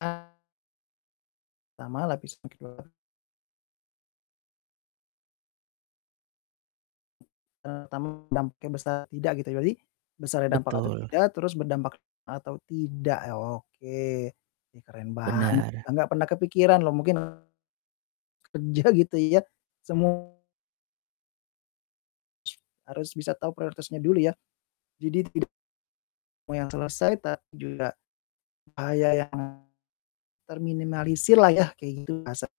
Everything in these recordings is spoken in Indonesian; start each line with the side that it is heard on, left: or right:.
left: [unintelligible] Pertama, lapisan kedua. E tamu dampaknya besar, tidak gitu ya jadi, besarnya dampak atau
right: Betul.
left: tidak, terus berdampak atau tidak ya, oke. Ih keren banget,
right: Benar.
left: enggak pernah kepikiran loh mungkin kerja gitu ya, semu Harus bisa tau prioritasnya dulu ya. Jadi tidak mau yang selesai tapi juga bahaya yang terminimalisir lah yah kaya gitu, asap.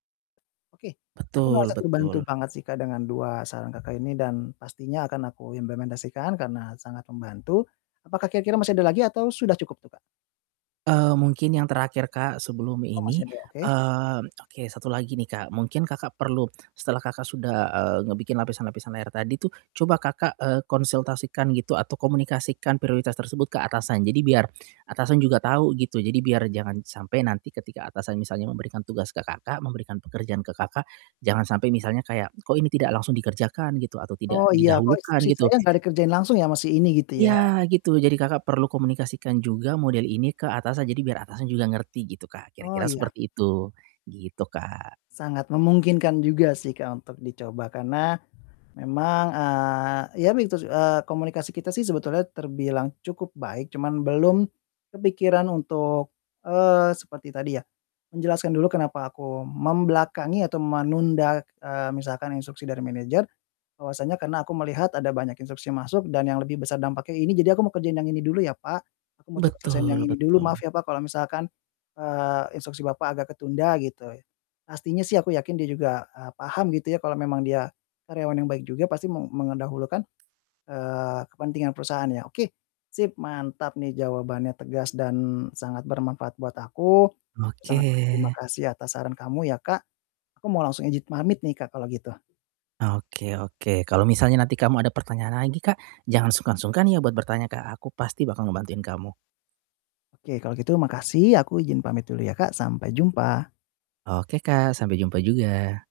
left: Oke, aku merasa
right: Betul
left: terbantu
right: betul.
left: banget sih, Kak, dengan 2 saran Kakak ini, dan pastinya akan aku implementasikan karena sangat membantu. Apakah kira-kira masih ada lagi atau sudah cukup tuh, Kak?
right: Eee, mungkin yang terakhir, Kak, sebelum
left: Oh masih
right: ini,
left: ada, oke.
right: eee, oke 1 lagi nih, Kak, mungkin Kakak perlu, setelah Kakak sudah, eee, ngebikin lapisan-lapisan layar tadi tuh, coba, Kakak, eee, konsultasikan gitu atau komunikasikan prioritas tersebut ke atasan. Jadi biar atasan juga tahu, gitu. Jadi biar jangan sampai nanti ketika atasan misalnya memberikan tugas ke Kakak, memberikan pekerjaan ke Kakak, jangan sampai misalnya kayak, "Kok ini tidak langsung dikerjakan?" Gitu atau tidak
left: Oh iya, "Kok
right: didahulukan,
left: instruksi
right: gitu.
left: saya enggak dikerjain langsung ya, masih ini?" gitu ya.
right: Ya, gitu. Jadi, Kakak perlu komunikasikan juga model ini ke atasan. Jadi biar atasan juga ngerti gitu, Kak,
left: Oh,
right: kira-kira
left: iya.
right: seperti itu. Gitu, Kak.
left: Sangat memungkinkan juga sih, Kak, untuk dicoba karena memang, eee, ya begitu sih, eee, komunikasi kita sih sebetulnya terbilang cukup baik. Cuman belum kepikiran untuk, eee, seperti tadi ya, menjelaskan dulu kenapa aku membelakangi atau menunda, eee, misalkan instruksi dari manajer, bahwasanya karena, "Aku melihat ada banyak instruksi masuk dan yang lebih besar dampaknya ini jadi aku mau kerjain yang ini dulu ya, Pak. Aku mau coba selesaiin yang
right: Betul
left: ini dulu, maaf
right: betul.
left: ya Pak, kalau misalkan, eee, instruksi Bapak agak ketunda." Gitu. Pastinya sih aku yakin, dia juga, eee, paham gitu ya, kalau memang dia karyawan yang baik juga pasti me mendahulukan, eee, kepentingan perusahaan ya. Oke, sip, mantap nih, jawabannya tegas dan sangat bermanfaat buat aku,
right: Oke.
left: sangat berterima kasih atas saran kamu ya, Kak. Aku mau langsung ijin pamit nih, Kak, kalau gitu.
right: Oke oke, kalau misalnya nanti kamu ada pertanyaan lagi, Kak, jangan sungkan-sungkan ya buat bertanya ke aku pasti bakal ngebantuin kamu.
left: Oke kalau gitu makasih. Aku ijin pamit dulu ya, Kak. Sampai jumpa.
right: Oke, Kak, sampai jumpa juga.